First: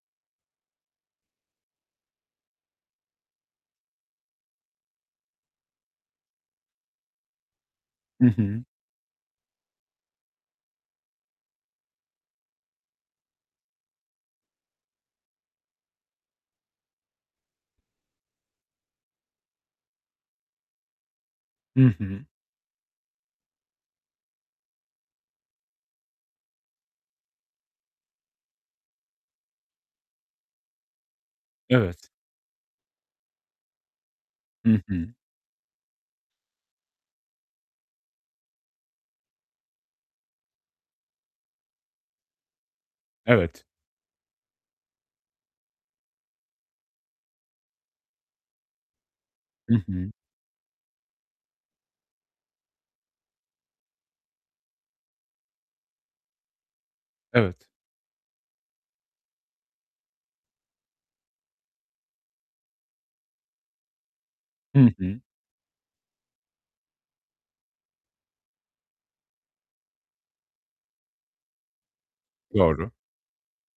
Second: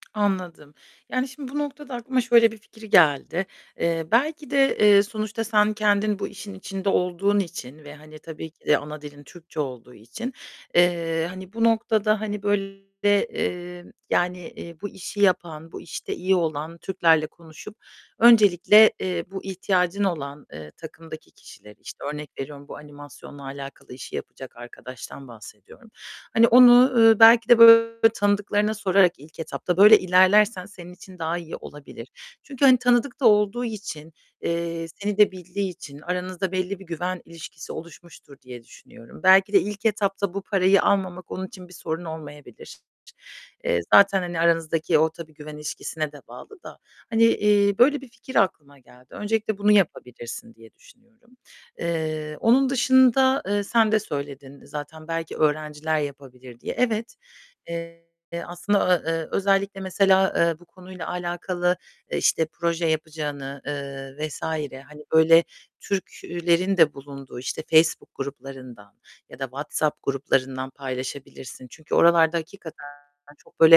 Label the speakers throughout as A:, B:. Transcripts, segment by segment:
A: Anladım. Yani şimdi bu noktada aklıma şöyle bir fikir geldi: Eee, belki de, eee, sonuçta sen kendin bu işin içinde olduğun için ve, hani,
B: Hı
A: tabii
B: hı.
A: ki de ana dilin Türkçe olduğu için, eee, hani, bu noktada, hani, böyle, eee, yani, eee, bu işi yapan, bu işte iyi olan Türklerle konuşup öncelikle, eee, bu ihtiyacın olan, eee, takımdaki kişileri,
B: Hı
A: işte,
B: hı.
A: örnek veriyorum, bu animasyonla alakalı işi yapacak arkadaştan bahsediyorum. Hani, onu, ııı, belki de, böyle, tanıdıklarına sorarak ilk etapta, böyle ilerlersen senin için daha iyi olabilir.
B: Evet.
A: Çünkü, hani, tanıdık da olduğu için,
B: Hı
A: eee,
B: hı.
A: seni de bildiği için aranızda belli bir güven ilişkisi oluşmuştur diye düşünüyorum. Belki de ilk etapta bu parayı almamak onun için bir sorun olmayabilir.
B: Evet.
A: Eee, zaten, hani, aranızdaki o -tabii güven ilişkisine de bağlı da. Hani, eee, böyle bir fikir aklıma geldi. Öncelikle bunu
B: Hı hı.
A: yapabilirsin diye düşünüyorum. Eee, onun dışında, eee, sen de söyledin zaten, "Belki öğrenciler yapabilir." diye. Evet,
B: Evet.
A: eee, aslında a eee, özellikle mesela, eee, bu konuyla alakalı, işte, proje yapacağını, eee, vs.
B: Hı
A: hani,
B: hı.
A: böyle, Türk eee, lerin de bulunduğu, işte, Facebook gruplarından ya da WhatsApp gruplarından paylaşabilirsin. Çünkü oralarda hakikaten
B: Doğru.
A: çok, böyle,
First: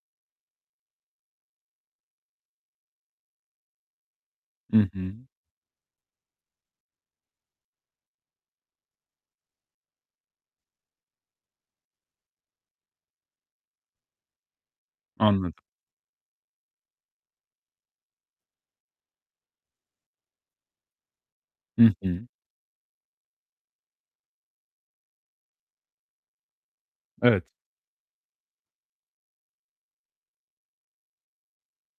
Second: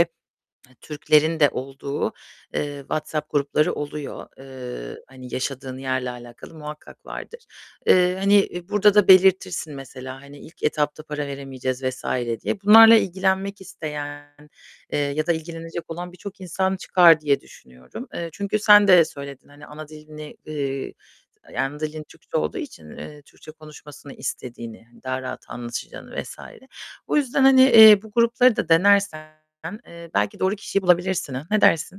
A: he Türklerin de olduğu, eee, WhatsApp grupları oluyor.
B: Hı
A: Eee,
B: hı.
A: hani, yaşadığın yerle alakalı muhakkak vardır. Eee, hani, eee, burada da belirtirsin mesela, hani, "İlk etapta para veremeyeceğiz." vs. diye. Bunlarla ilgilenmek isteyen, eee, ya da
B: Anladım.
A: ilgilenecek olan birçok insan çıkar diye düşünüyorum. Eee, çünkü sen de söyledin, hani, ana dilini eee, d ana
B: Hı
A: dilin
B: hı.
A: Türkçe olduğu için, eee, Türkçe konuşmasını istediğini, hani, daha rahat anlaşacağını vs. Bu yüzden,
B: Evet.
A: hani, eee, bu grupları da denersen, eee, belki doğru kişiyi bulabilirsin, ha? Ne dersin?